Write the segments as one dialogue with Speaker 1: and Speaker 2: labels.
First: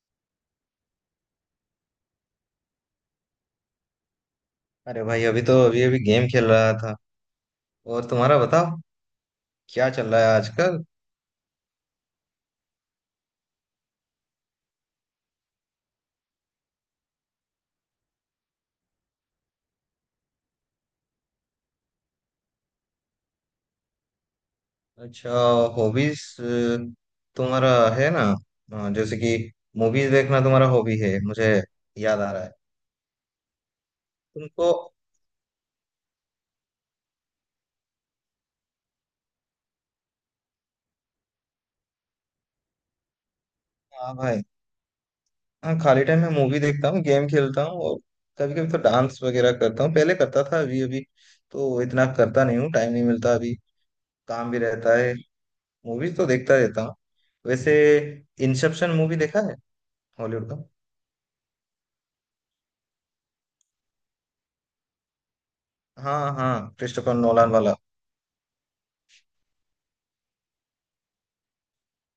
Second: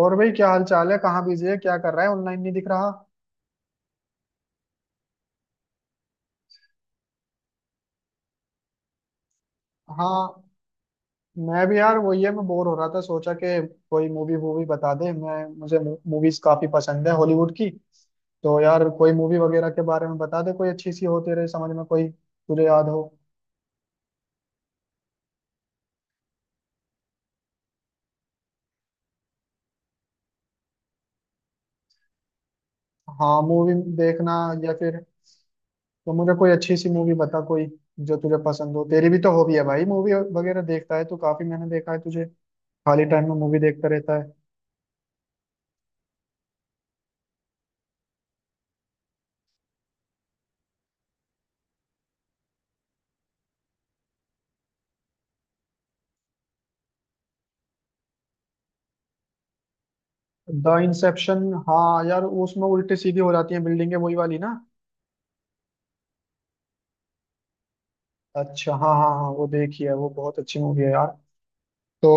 Speaker 1: और भाई क्या हाल चाल है? कहाँ बिजी है, क्या कर रहा है? ऑनलाइन नहीं दिख रहा।
Speaker 2: अरे भाई, अभी अभी गेम खेल रहा था। और तुम्हारा बताओ, क्या चल रहा है
Speaker 1: हाँ,
Speaker 2: आजकल।
Speaker 1: मैं भी यार वही है, मैं बोर हो रहा था, सोचा कि कोई मूवी वूवी बता दे मैं मुझे। मूवीज काफी पसंद है हॉलीवुड की। तो यार कोई मूवी वगैरह के बारे में बता दे, कोई अच्छी सी हो तेरे समझ में, कोई तुझे याद हो।
Speaker 2: अच्छा, हॉबीज तुम्हारा है ना, जैसे कि मूवीज देखना तुम्हारा हॉबी है, मुझे याद आ रहा है
Speaker 1: हाँ, मूवी देखना
Speaker 2: तुमको।
Speaker 1: या फिर, तो मुझे कोई अच्छी सी मूवी बता कोई, जो तुझे पसंद हो, तेरी भी तो हॉबी है भाई, मूवी वगैरह देखता है तू काफी, मैंने देखा है तुझे, खाली टाइम में मूवी देखता
Speaker 2: हाँ
Speaker 1: रहता है।
Speaker 2: भाई, हाँ, खाली टाइम में मूवी देखता हूँ, गेम खेलता हूँ, और कभी कभी तो डांस वगैरह करता हूँ। पहले करता था, अभी अभी तो इतना करता नहीं हूँ, टाइम नहीं मिलता अभी, काम भी रहता है। मूवीज तो देखता रहता हूँ वैसे। इंसेप्शन मूवी देखा है, हॉलीवुड का।
Speaker 1: द इंसेप्शन, हाँ यार, उसमें उल्टी सीधी हो जाती है बिल्डिंगें, वही वाली ना।
Speaker 2: हाँ हाँ, क्रिस्टोफर नोलान वाला।
Speaker 1: अच्छा हाँ हाँ हाँ, वो देखी है, वो बहुत अच्छी मूवी है यार। तो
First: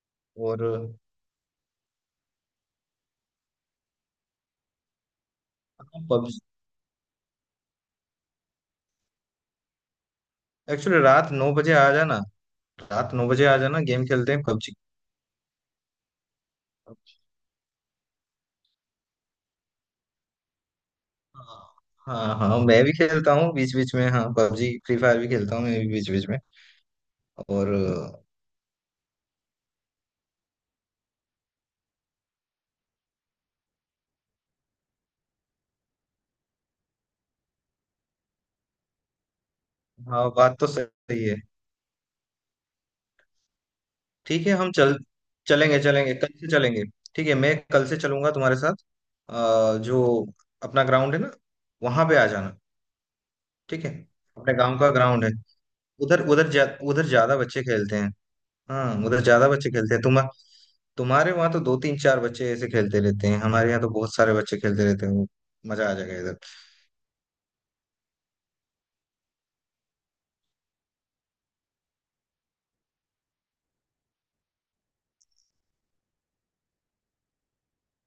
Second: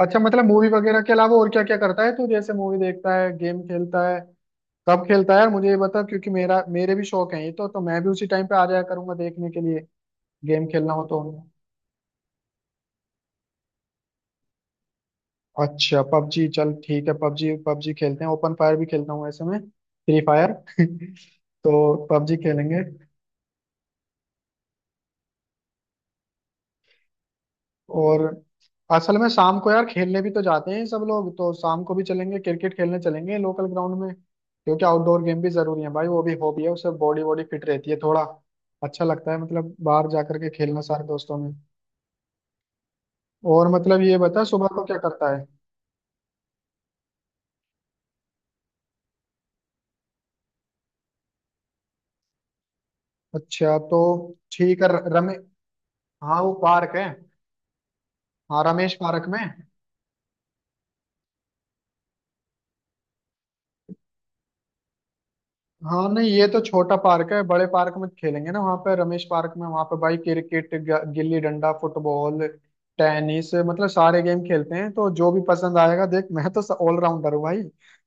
Speaker 1: अच्छा, मतलब
Speaker 2: और
Speaker 1: मूवी वगैरह के अलावा और क्या क्या करता है तू? जैसे मूवी देखता है, गेम खेलता है, कब खेलता है यार मुझे ये बता, क्योंकि
Speaker 2: पबजी,
Speaker 1: मेरा मेरे भी शौक है ये, तो मैं भी उसी टाइम पे आ जाया करूंगा देखने के लिए, गेम खेलना
Speaker 2: एक्चुअली
Speaker 1: हो तो।
Speaker 2: रात नौ बजे आ जाना। रात नौ बजे आ जाना, गेम खेलते हैं पबजी।
Speaker 1: अच्छा पबजी, चल ठीक है, पबजी पबजी खेलते हैं, ओपन फायर भी खेलता हूँ ऐसे में, फ्री फायर तो
Speaker 2: हाँ
Speaker 1: पबजी
Speaker 2: हाँ,
Speaker 1: खेलेंगे।
Speaker 2: मैं भी खेलता हूँ बीच बीच में। हाँ, पबजी, फ्री फायर भी खेलता हूँ मैं भी बीच बीच में। और
Speaker 1: और असल में शाम को यार खेलने भी तो जाते हैं सब लोग, तो शाम को भी चलेंगे, क्रिकेट खेलने चलेंगे लोकल ग्राउंड में, क्योंकि आउटडोर गेम भी जरूरी है भाई, वो भी हॉबी है, उससे बॉडी बॉडी फिट रहती है थोड़ा। अच्छा लगता है, मतलब बाहर जा
Speaker 2: हाँ,
Speaker 1: करके
Speaker 2: बात तो
Speaker 1: खेलना सारे
Speaker 2: सही है।
Speaker 1: दोस्तों में। और मतलब ये बता,
Speaker 2: ठीक है,
Speaker 1: सुबह
Speaker 2: हम
Speaker 1: को
Speaker 2: चल
Speaker 1: क्या करता है?
Speaker 2: चलेंगे चलेंगे, कल से चलेंगे। ठीक है, मैं कल से चलूंगा तुम्हारे साथ। जो अपना ग्राउंड है ना, वहां पे आ जाना।
Speaker 1: अच्छा
Speaker 2: ठीक है,
Speaker 1: तो
Speaker 2: अपने गांव
Speaker 1: ठीक है,
Speaker 2: का ग्राउंड है।
Speaker 1: रमे,
Speaker 2: उधर
Speaker 1: हाँ
Speaker 2: उधर
Speaker 1: वो
Speaker 2: जा,
Speaker 1: पार्क है,
Speaker 2: उधर ज्यादा बच्चे खेलते हैं।
Speaker 1: हाँ रमेश
Speaker 2: हाँ, उधर
Speaker 1: पार्क में।
Speaker 2: ज्यादा बच्चे खेलते हैं। तुम, तुम्हारे वहां तो दो तीन चार बच्चे ऐसे खेलते रहते हैं, हमारे यहाँ तो बहुत सारे बच्चे खेलते रहते हैं। मजा आ
Speaker 1: हाँ
Speaker 2: जाएगा
Speaker 1: नहीं,
Speaker 2: इधर।
Speaker 1: ये तो छोटा पार्क है, बड़े पार्क में खेलेंगे ना, वहाँ पे रमेश पार्क में, वहाँ पे भाई cricket, gilli danda, football, tennis, मतलब सारे गेम खेलते हैं, तो जो भी पसंद आएगा, देख मैं तो ऑलराउंडर हूँ भाई,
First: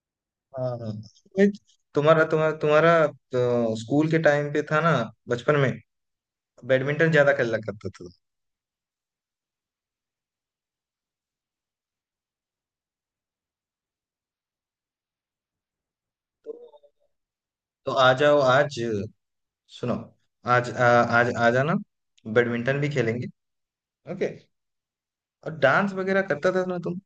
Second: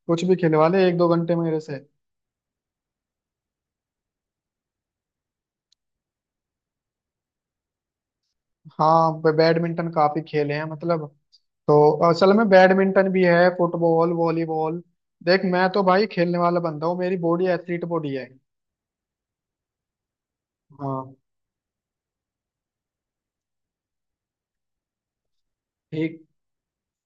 Speaker 1: कुछ भी खिलवा
Speaker 2: हाँ
Speaker 1: ले
Speaker 2: हाँ।
Speaker 1: एक दो घंटे
Speaker 2: ये,
Speaker 1: मेरे से।
Speaker 2: तुम्हारा तुम्हारा तुम्हारा तो स्कूल के टाइम पे था ना, बचपन में बैडमिंटन ज्यादा खेला करता था।
Speaker 1: हाँ, बैडमिंटन काफी खेले हैं मतलब, तो असल में बैडमिंटन भी है, फुटबॉल, वॉलीबॉल, देख मैं तो भाई खेलने
Speaker 2: तो,
Speaker 1: वाला बंदा हूँ, मेरी बॉडी एथलीट
Speaker 2: तो आ
Speaker 1: बॉडी है।
Speaker 2: जाओ आज। सुनो, आज आ,
Speaker 1: हाँ,
Speaker 2: आज आ जाना, बैडमिंटन भी खेलेंगे। ओके। और डांस वगैरह
Speaker 1: ठीक।
Speaker 2: करता था ना तुम।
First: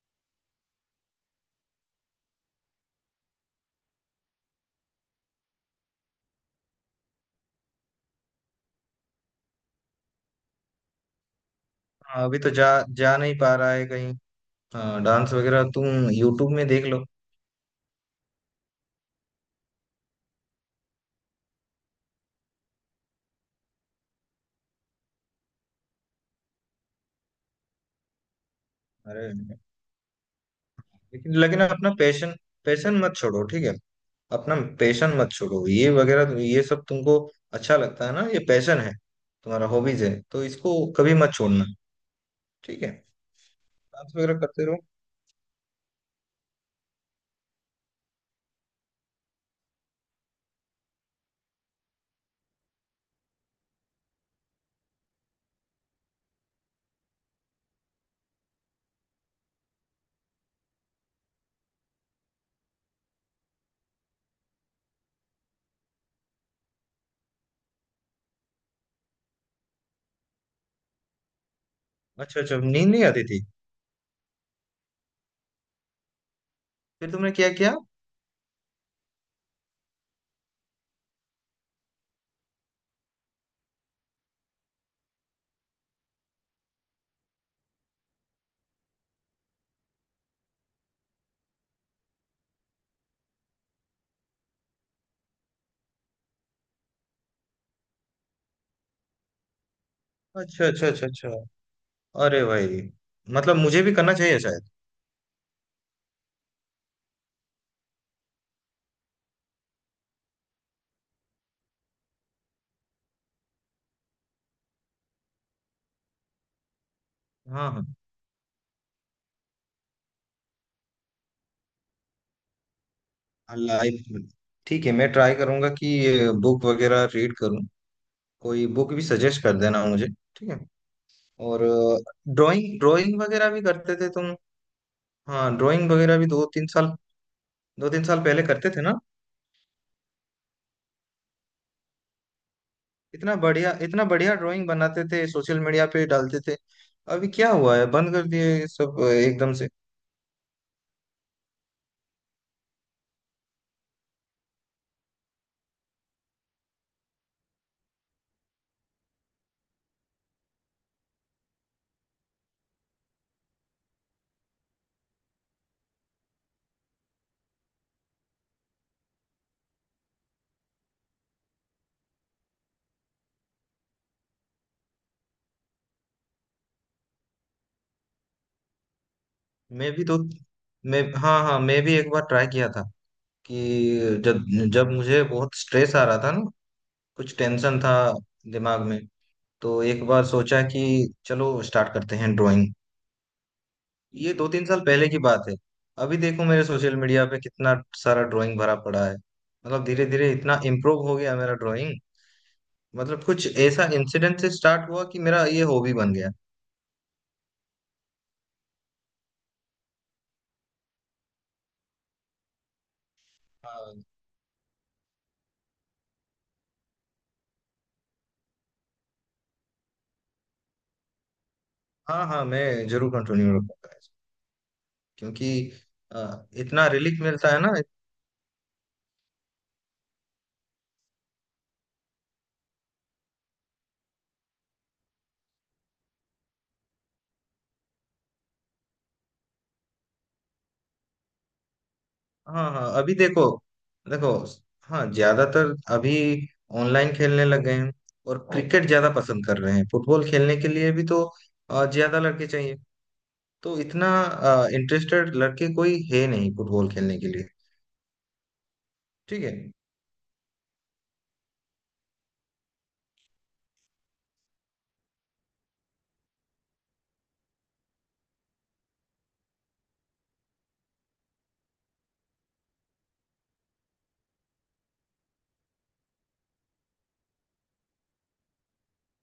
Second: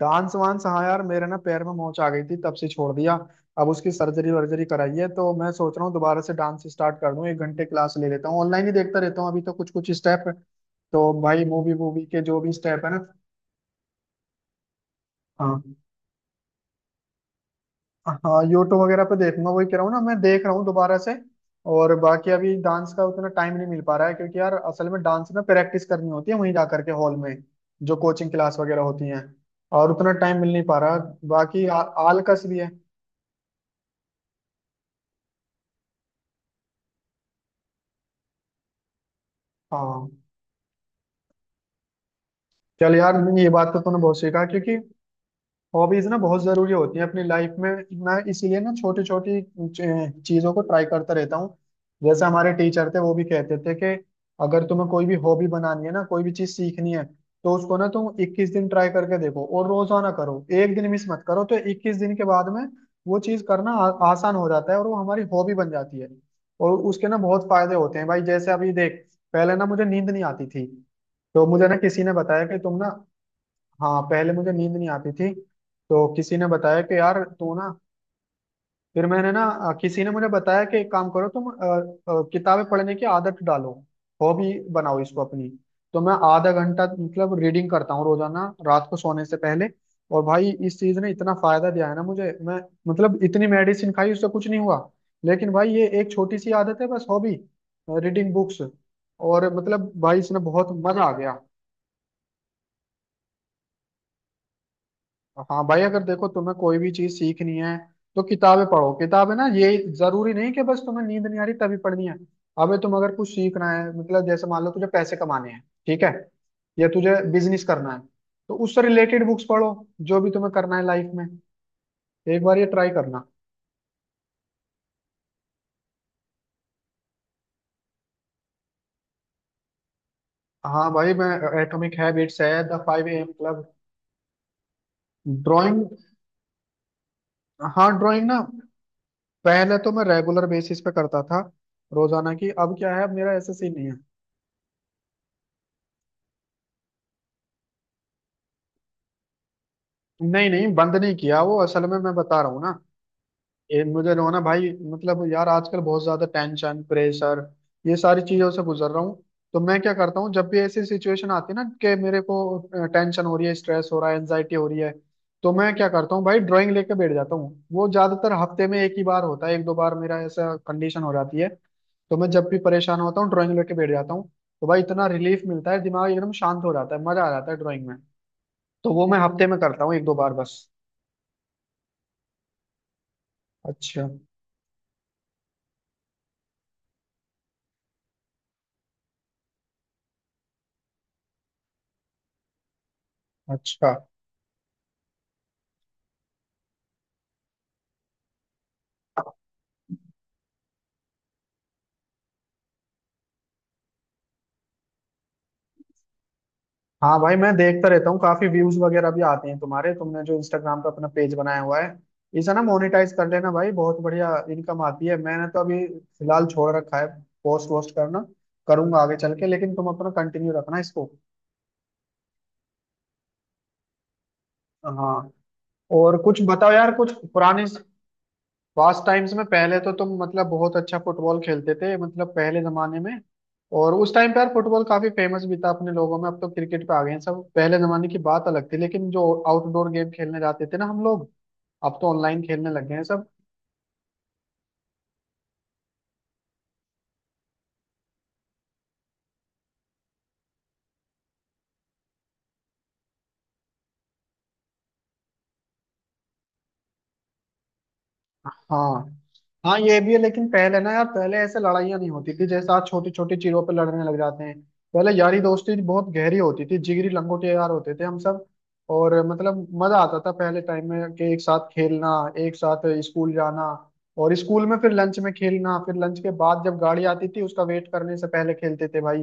Speaker 1: डांस वांस, हाँ यार, मेरे ना पैर में मोच आ गई थी, तब से छोड़ दिया। अब उसकी सर्जरी वर्जरी कराई है, तो मैं सोच रहा हूँ दोबारा से डांस स्टार्ट कर दूँ, एक घंटे क्लास ले लेता हूँ, ऑनलाइन ही देखता रहता हूँ अभी तो, कुछ कुछ स्टेप, तो भाई मूवी मूवी के
Speaker 2: हाँ, अभी
Speaker 1: जो
Speaker 2: तो
Speaker 1: भी
Speaker 2: जा
Speaker 1: स्टेप है ना।
Speaker 2: जा नहीं पा रहा है कहीं। हाँ, डांस
Speaker 1: हाँ,
Speaker 2: वगैरह तुम यूट्यूब में देख लो।
Speaker 1: हाँ यूट्यूब वगैरह पे देखूंगा, वही कह रहा हूँ ना, मैं देख रहा हूँ दोबारा से। और बाकी अभी डांस का उतना टाइम नहीं मिल पा रहा है, क्योंकि यार असल में डांस में प्रैक्टिस करनी होती है, वहीं जा करके हॉल में जो कोचिंग क्लास वगैरह होती है,
Speaker 2: अरे,
Speaker 1: और उतना टाइम मिल नहीं पा रहा।
Speaker 2: लेकिन लेकिन
Speaker 1: बाकी
Speaker 2: अपना पैशन,
Speaker 1: आलकस भी है।
Speaker 2: पैशन मत छोड़ो, ठीक है। अपना पैशन मत छोड़ो। ये वगैरह ये सब तुमको अच्छा लगता है ना, ये पैशन है, तुम्हारा हॉबीज
Speaker 1: हाँ
Speaker 2: है, तो इसको कभी मत छोड़ना। ठीक है,
Speaker 1: चल यार, ये बात तो तूने
Speaker 2: डांस
Speaker 1: बहुत
Speaker 2: वगैरह
Speaker 1: सीखा,
Speaker 2: करते
Speaker 1: क्योंकि
Speaker 2: रहो।
Speaker 1: हॉबीज ना बहुत जरूरी होती है अपनी लाइफ में। मैं इसीलिए ना छोटी छोटी चीजों को ट्राई करता रहता हूँ। जैसे हमारे टीचर थे, वो भी कहते थे कि अगर तुम्हें कोई भी हॉबी बनानी है ना, कोई भी चीज सीखनी है, तो उसको ना तुम 21 दिन ट्राई करके देखो, और रोजाना करो, एक दिन मिस मत करो, तो 21 दिन के बाद में वो चीज करना आसान हो जाता है, और वो हमारी हॉबी बन जाती है। और उसके ना बहुत फायदे होते हैं भाई, जैसे अभी देख, पहले ना मुझे नींद नहीं आती थी, तो मुझे ना किसी ने
Speaker 2: अच्छा
Speaker 1: बताया
Speaker 2: अच्छा,
Speaker 1: कि तुम ना।
Speaker 2: नींद नहीं आती थी।
Speaker 1: हाँ पहले मुझे नींद नहीं आती थी, तो किसी ने बताया कि
Speaker 2: फिर
Speaker 1: यार
Speaker 2: तुमने क्या
Speaker 1: तू ना।
Speaker 2: किया।
Speaker 1: फिर मैंने ना किसी ने मुझे बताया कि एक काम करो तुम, किताबें पढ़ने की आदत डालो, हॉबी बनाओ इसको अपनी। तो मैं आधा घंटा मतलब रीडिंग करता हूँ रोजाना रात को सोने से पहले। और भाई इस चीज ने इतना फायदा दिया है ना मुझे, मैं मतलब इतनी मेडिसिन खाई उससे कुछ नहीं हुआ, लेकिन भाई ये एक छोटी सी आदत है बस, हॉबी, रीडिंग बुक्स, और मतलब भाई इसने
Speaker 2: अच्छा
Speaker 1: बहुत
Speaker 2: अच्छा,
Speaker 1: मजा
Speaker 2: अच्छा
Speaker 1: आ
Speaker 2: अच्छा।
Speaker 1: गया।
Speaker 2: अरे भाई, मतलब मुझे भी करना चाहिए शायद।
Speaker 1: हाँ भाई, अगर देखो तुम्हें कोई भी चीज सीखनी है, तो किताबें पढ़ो। किताबें, ना ये जरूरी नहीं कि बस तुम्हें नींद नहीं आ रही तभी पढ़नी है। अबे तुम अगर कुछ सीखना है, मतलब जैसे मान लो तुझे पैसे कमाने हैं, ठीक है, या तुझे बिजनेस
Speaker 2: हाँ
Speaker 1: करना है, तो उससे रिलेटेड बुक्स पढ़ो, जो भी तुम्हें करना है लाइफ में, एक बार ये ट्राई करना।
Speaker 2: हाँ, लाइफ, ठीक है, मैं ट्राई करूंगा कि बुक वगैरह रीड करूं। कोई बुक भी सजेस्ट कर देना मुझे, ठीक है।
Speaker 1: हाँ भाई मैं,
Speaker 2: और
Speaker 1: एटॉमिक हैबिट्स है,
Speaker 2: drawing
Speaker 1: the five
Speaker 2: drawing
Speaker 1: M
Speaker 2: वगैरह भी
Speaker 1: क्लब।
Speaker 2: करते थे तुम। हाँ,
Speaker 1: ड्राइंग,
Speaker 2: ड्राइंग वगैरह भी दो तीन साल, दो
Speaker 1: हाँ
Speaker 2: तीन साल
Speaker 1: ड्राइंग ना,
Speaker 2: पहले करते थे ना।
Speaker 1: पहले तो मैं रेगुलर बेसिस पे करता था रोजाना की, अब क्या है, अब मेरा
Speaker 2: इतना
Speaker 1: ऐसा
Speaker 2: बढ़िया,
Speaker 1: सीन नहीं है।
Speaker 2: इतना बढ़िया ड्राइंग बनाते थे, सोशल मीडिया पे डालते थे। अभी क्या हुआ है, बंद कर दिए ये सब एकदम से।
Speaker 1: नहीं नहीं बंद नहीं किया, वो असल में मैं बता रहा हूँ ना, ये मुझे जो है ना भाई, मतलब यार आजकल बहुत ज्यादा टेंशन, प्रेशर, ये सारी चीजों से गुजर रहा हूँ। तो मैं क्या करता हूँ, जब भी ऐसी सिचुएशन आती है ना कि मेरे को टेंशन हो रही है, स्ट्रेस हो रहा है, एनजाइटी हो रही है, तो मैं क्या करता हूँ भाई, ड्राइंग लेके बैठ जाता हूँ। वो ज्यादातर हफ्ते में एक ही बार होता है, एक दो बार मेरा ऐसा कंडीशन हो जाती है, तो मैं जब भी परेशान होता हूँ ड्राइंग लेके बैठ जाता हूँ। तो भाई इतना रिलीफ मिलता है, दिमाग एकदम शांत हो जाता है, मजा आ जाता है ड्राइंग में। तो वो मैं हफ्ते में करता
Speaker 2: मैं
Speaker 1: हूँ एक
Speaker 2: भी
Speaker 1: दो
Speaker 2: दो
Speaker 1: बार बस।
Speaker 2: मैं हाँ हाँ, मैं भी एक बार ट्राई किया था कि
Speaker 1: अच्छा
Speaker 2: जब जब मुझे बहुत स्ट्रेस आ रहा था ना, कुछ टेंशन था दिमाग में, तो एक बार सोचा कि चलो स्टार्ट करते हैं ड्राइंग।
Speaker 1: अच्छा।
Speaker 2: ये दो तीन साल पहले की बात है। अभी देखो मेरे सोशल मीडिया पे कितना सारा ड्राइंग भरा पड़ा है, मतलब धीरे धीरे इतना इम्प्रूव हो गया मेरा ड्राइंग। मतलब कुछ ऐसा इंसिडेंट से स्टार्ट हुआ कि मेरा ये हॉबी बन गया।
Speaker 1: हाँ भाई मैं देखता रहता हूँ, काफी व्यूज वगैरह भी आते हैं तुम्हारे, तुमने जो इंस्टाग्राम पे अपना पेज बनाया हुआ है, इसे ना मोनेटाइज कर लेना भाई, बहुत
Speaker 2: हाँ
Speaker 1: बढ़िया इनकम आती है। मैंने तो अभी फिलहाल छोड़ रखा है पोस्ट वोस्ट करना, करूंगा आगे चल के, लेकिन तुम अपना कंटिन्यू रखना इसको।
Speaker 2: हाँ हाँ, मैं जरूर कंटिन्यू रखूंगा,
Speaker 1: हाँ।
Speaker 2: क्योंकि
Speaker 1: और कुछ बताओ
Speaker 2: इतना
Speaker 1: यार, कुछ
Speaker 2: रिलीफ मिलता है
Speaker 1: पुराने
Speaker 2: ना।
Speaker 1: पास टाइम्स में पहले तो तुम मतलब बहुत अच्छा फुटबॉल खेलते थे, मतलब पहले जमाने में। और उस टाइम पे यार फुटबॉल काफी फेमस भी था अपने लोगों में, अब तो क्रिकेट पे आ गए हैं सब। पहले जमाने की बात अलग थी, लेकिन जो आउटडोर गेम खेलने जाते थे ना हम लोग, अब तो ऑनलाइन खेलने
Speaker 2: हाँ
Speaker 1: लग
Speaker 2: हाँ,
Speaker 1: गए हैं
Speaker 2: अभी
Speaker 1: सब।
Speaker 2: देखो देखो। हाँ, ज्यादातर अभी ऑनलाइन खेलने लग गए हैं, और क्रिकेट ज्यादा पसंद कर रहे हैं। फुटबॉल खेलने के लिए भी तो ज्यादा लड़के चाहिए, तो इतना इंटरेस्टेड लड़के कोई है नहीं फुटबॉल खेलने के लिए,
Speaker 1: हाँ
Speaker 2: ठीक है।
Speaker 1: हाँ ये भी है, लेकिन पहले ना यार, पहले ऐसे लड़ाइयाँ नहीं होती थी जैसे आज छोटी छोटी चीजों पे लड़ने लग जाते हैं। पहले यारी दोस्ती बहुत गहरी होती थी, जिगरी लंगोटे यार होते थे हम सब। और मतलब मजा आता था पहले टाइम में, कि एक साथ खेलना, एक साथ स्कूल जाना, और स्कूल में फिर लंच में खेलना, फिर लंच के बाद जब गाड़ी आती थी उसका वेट करने से पहले खेलते थे भाई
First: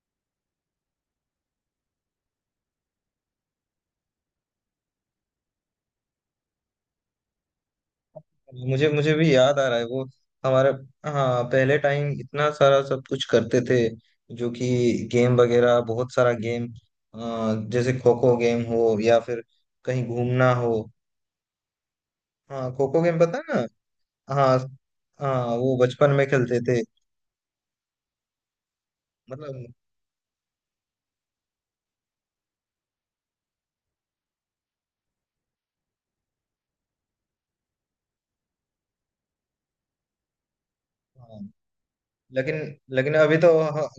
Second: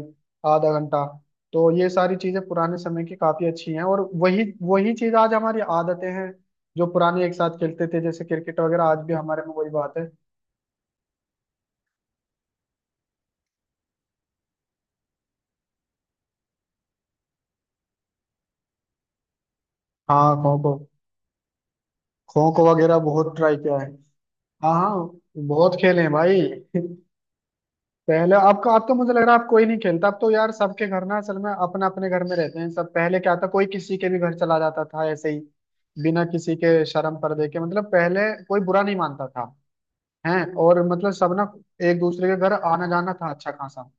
Speaker 1: आधा घंटा। तो ये सारी चीजें पुराने समय की काफी अच्छी हैं, और वही वही चीज आज हमारी आदतें हैं, जो पुराने एक साथ खेलते थे जैसे क्रिकेट वगैरह,
Speaker 2: मुझे
Speaker 1: आज भी
Speaker 2: मुझे भी
Speaker 1: हमारे में
Speaker 2: याद आ
Speaker 1: वही
Speaker 2: रहा है
Speaker 1: बात
Speaker 2: वो,
Speaker 1: है।
Speaker 2: हमारे। हाँ, पहले टाइम इतना सारा सब कुछ करते थे, जो कि गेम वगैरह, बहुत सारा गेम, जैसे खो खो गेम हो, या फिर कहीं
Speaker 1: हाँ
Speaker 2: घूमना
Speaker 1: खो
Speaker 2: हो।
Speaker 1: खो, खो खो
Speaker 2: हाँ, खो
Speaker 1: वगैरह
Speaker 2: खो गेम
Speaker 1: बहुत
Speaker 2: पता
Speaker 1: ट्राई
Speaker 2: है
Speaker 1: किया है।
Speaker 2: ना। हाँ
Speaker 1: हाँ हाँ,
Speaker 2: हाँ,
Speaker 1: बहुत
Speaker 2: वो
Speaker 1: खेले
Speaker 2: बचपन
Speaker 1: हैं
Speaker 2: में
Speaker 1: भाई।
Speaker 2: खेलते थे।
Speaker 1: पहले आपका, अब तो मुझे लग रहा है आप कोई
Speaker 2: मतलब,
Speaker 1: नहीं खेलता। अब तो यार सबके घर ना, असल में अपने अपने घर में रहते हैं सब, पहले क्या था कोई किसी के भी घर चला जाता था ऐसे ही, बिना किसी के शर्म पर्दे के, मतलब पहले कोई बुरा नहीं मानता था, हैं, और मतलब सब
Speaker 2: हाँ,
Speaker 1: ना एक दूसरे के घर
Speaker 2: लेकिन
Speaker 1: आना जाना
Speaker 2: लेकिन
Speaker 1: था
Speaker 2: अभी
Speaker 1: अच्छा
Speaker 2: तो, हाँ,
Speaker 1: खासा।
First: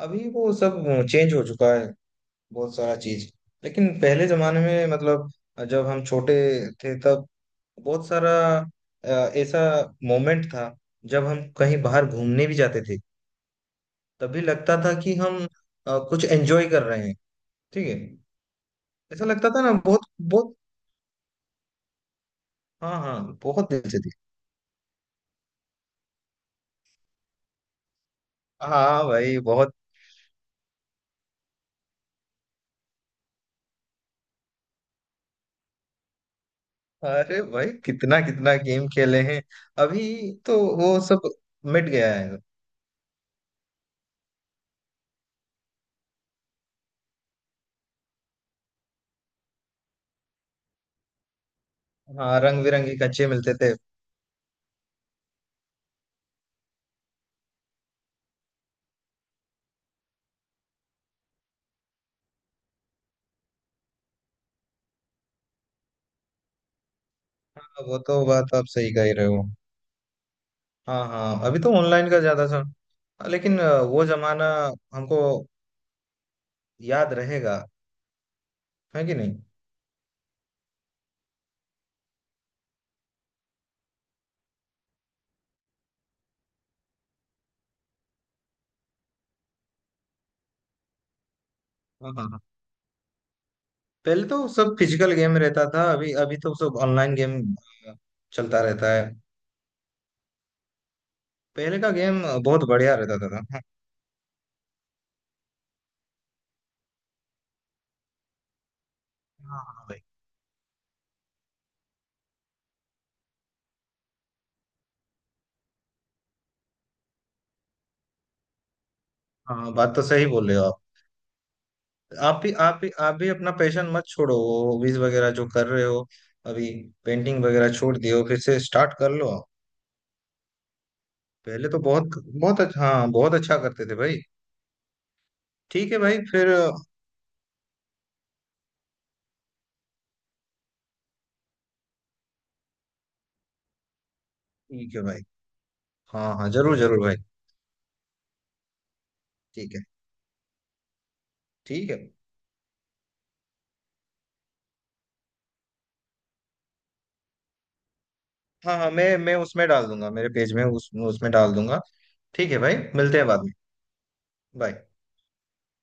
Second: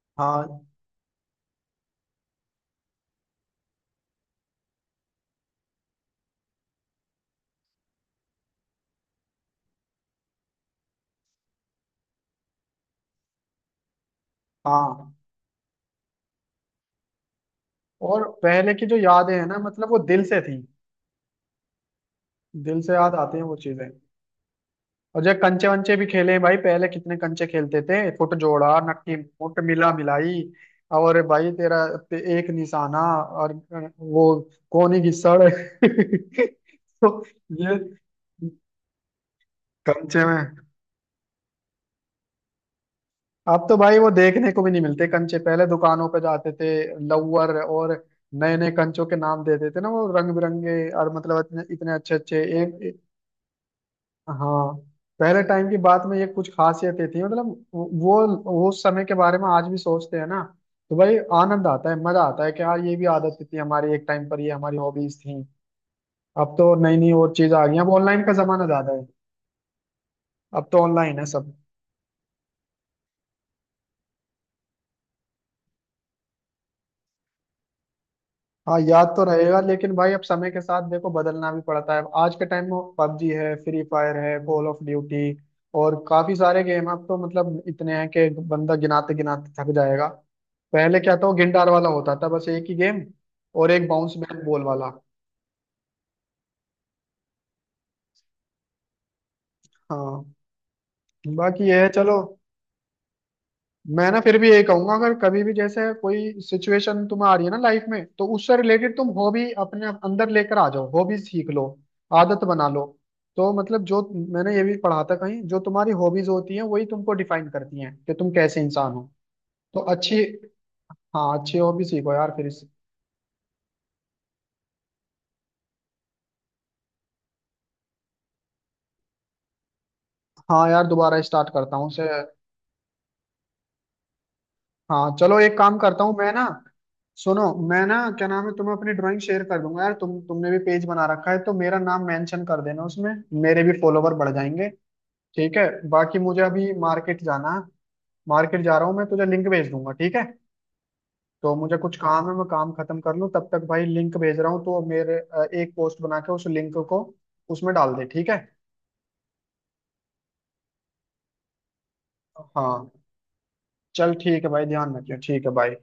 Speaker 2: अभी वो
Speaker 1: हाँ
Speaker 2: सब चेंज हो चुका है, बहुत सारा चीज। लेकिन पहले जमाने में, मतलब जब हम छोटे थे, तब बहुत सारा अ, ऐसा मोमेंट था, जब हम कहीं बाहर घूमने भी जाते थे, तभी लगता था
Speaker 1: हाँ।
Speaker 2: कि हम कुछ एंजॉय कर रहे हैं, ठीक है।
Speaker 1: और पहले की जो
Speaker 2: ऐसा
Speaker 1: यादें हैं
Speaker 2: लगता
Speaker 1: ना,
Speaker 2: था ना,
Speaker 1: मतलब वो
Speaker 2: बहुत
Speaker 1: दिल से
Speaker 2: बहुत।
Speaker 1: थी, दिल से
Speaker 2: हाँ
Speaker 1: याद
Speaker 2: हाँ,
Speaker 1: आती हैं वो
Speaker 2: बहुत
Speaker 1: चीजें।
Speaker 2: दिल से थी।
Speaker 1: और जब कंचे वंचे भी खेले हैं भाई, पहले कितने कंचे खेलते थे, फुट जोड़ा,
Speaker 2: हाँ
Speaker 1: नक्की
Speaker 2: भाई,
Speaker 1: मुट,
Speaker 2: बहुत।
Speaker 1: मिला मिलाई, और भाई तेरा एक निशाना, और वो कोनी घिसड़ तो
Speaker 2: अरे भाई,
Speaker 1: ये
Speaker 2: कितना कितना गेम खेले हैं।
Speaker 1: कंचे
Speaker 2: अभी
Speaker 1: में।
Speaker 2: तो वो सब मिट गया है।
Speaker 1: अब तो भाई वो देखने को भी नहीं मिलते कंचे, पहले दुकानों पे जाते थे, लवर, और नए नए कंचों के नाम देते थे ना वो रंग बिरंगे, और मतलब इतने इतने अच्छे
Speaker 2: हाँ,
Speaker 1: अच्छे
Speaker 2: रंग
Speaker 1: एक।
Speaker 2: बिरंगी कच्चे मिलते थे।
Speaker 1: हाँ, पहले टाइम की बात में ये कुछ खासियतें थी मतलब, वो वो उस समय के बारे में आज भी सोचते हैं ना, तो भाई आनंद आता है, मजा आता है कि यार ये भी आदतें थी हमारी एक टाइम पर, ये हमारी हॉबीज थी। अब तो नई नई और चीज आ गई,
Speaker 2: हाँ,
Speaker 1: अब
Speaker 2: वो
Speaker 1: ऑनलाइन
Speaker 2: तो
Speaker 1: का
Speaker 2: बात
Speaker 1: जमाना
Speaker 2: आप
Speaker 1: ज्यादा
Speaker 2: सही
Speaker 1: है,
Speaker 2: कह रहे हो।
Speaker 1: अब तो
Speaker 2: हाँ
Speaker 1: ऑनलाइन है
Speaker 2: हाँ,
Speaker 1: सब।
Speaker 2: अभी तो ऑनलाइन का ज्यादा सर, लेकिन वो जमाना हमको याद रहेगा,
Speaker 1: हाँ,
Speaker 2: है
Speaker 1: याद
Speaker 2: कि
Speaker 1: तो
Speaker 2: नहीं।
Speaker 1: रहेगा, लेकिन भाई अब समय के साथ देखो बदलना भी पड़ता है, आज के टाइम में पबजी है, फ्री फायर है, कॉल ऑफ ड्यूटी, और काफी सारे गेम अब तो, मतलब इतने हैं कि बंदा गिनाते गिनाते थक जाएगा। पहले क्या था, वो गिनदार वाला
Speaker 2: हाँ
Speaker 1: होता था
Speaker 2: हाँ हाँ।
Speaker 1: बस एक ही गेम, और एक बाउंस
Speaker 2: पहले तो
Speaker 1: बैक बॉल
Speaker 2: सब
Speaker 1: वाला।
Speaker 2: फिजिकल गेम रहता था, अभी अभी तो सब ऑनलाइन गेम अ, चलता रहता है।
Speaker 1: हाँ, बाकी
Speaker 2: पहले
Speaker 1: ये है
Speaker 2: का
Speaker 1: चलो।
Speaker 2: गेम बहुत बढ़िया रहता था, हाँ।
Speaker 1: मैं ना फिर भी यही कहूंगा, अगर कभी भी जैसे कोई सिचुएशन तुम्हें आ रही है ना लाइफ में, तो उससे रिलेटेड तुम हॉबी
Speaker 2: हाँ हाँ
Speaker 1: अपने आप
Speaker 2: भाई।
Speaker 1: अंदर लेकर आ जाओ, हॉबी सीख लो, आदत बना लो। तो मतलब जो, मैंने ये भी पढ़ा था कहीं, जो तुम्हारी हॉबीज होती हैं वही तुमको डिफाइन करती हैं कि तुम कैसे इंसान हो।
Speaker 2: हाँ,
Speaker 1: तो
Speaker 2: बात तो
Speaker 1: अच्छी,
Speaker 2: सही बोल रहे हो आप।
Speaker 1: हाँ अच्छी हॉबी सीखो यार
Speaker 2: आप
Speaker 1: फिर
Speaker 2: भी
Speaker 1: इस।
Speaker 2: आप भी आप भी अपना पैशन मत छोड़ो, वो हॉबीज वगैरह जो कर रहे हो अभी। पेंटिंग वगैरह छोड़ दियो, फिर से स्टार्ट कर लो आप।
Speaker 1: हाँ यार दोबारा स्टार्ट
Speaker 2: पहले
Speaker 1: करता
Speaker 2: तो
Speaker 1: हूँ उसे।
Speaker 2: बहुत बहुत अच्छा, हाँ, बहुत अच्छा करते थे भाई।
Speaker 1: हाँ चलो एक काम
Speaker 2: ठीक है
Speaker 1: करता हूँ
Speaker 2: भाई,
Speaker 1: मैं ना,
Speaker 2: फिर
Speaker 1: सुनो, मैं ना क्या नाम है, तुम्हें अपनी ड्राइंग शेयर कर दूंगा यार, तुम तुमने भी पेज बना रखा है, तो मेरा नाम मेंशन कर देना उसमें, मेरे भी फॉलोवर बढ़ जाएंगे।
Speaker 2: ठीक है भाई।
Speaker 1: ठीक है, बाकी
Speaker 2: हाँ
Speaker 1: मुझे
Speaker 2: हाँ,
Speaker 1: अभी
Speaker 2: जरूर जरूर भाई।
Speaker 1: मार्केट जाना है, मार्केट जा रहा हूँ, मैं तुझे लिंक भेज
Speaker 2: ठीक है।
Speaker 1: दूंगा ठीक है। तो मुझे
Speaker 2: ठीक
Speaker 1: कुछ
Speaker 2: है।
Speaker 1: काम है, मैं काम खत्म कर लूँ तब तक, भाई लिंक भेज रहा हूँ तो मेरे एक पोस्ट बना के उस लिंक को उसमें डाल दे, ठीक है।
Speaker 2: हाँ हाँ, मैं उसमें डाल दूंगा, मेरे पेज में उस उसमें डाल दूंगा। ठीक है भाई,
Speaker 1: हाँ
Speaker 2: मिलते हैं बाद में।
Speaker 1: चल ठीक है भाई,
Speaker 2: बाय।
Speaker 1: ध्यान रखियो ठीक है, बाय।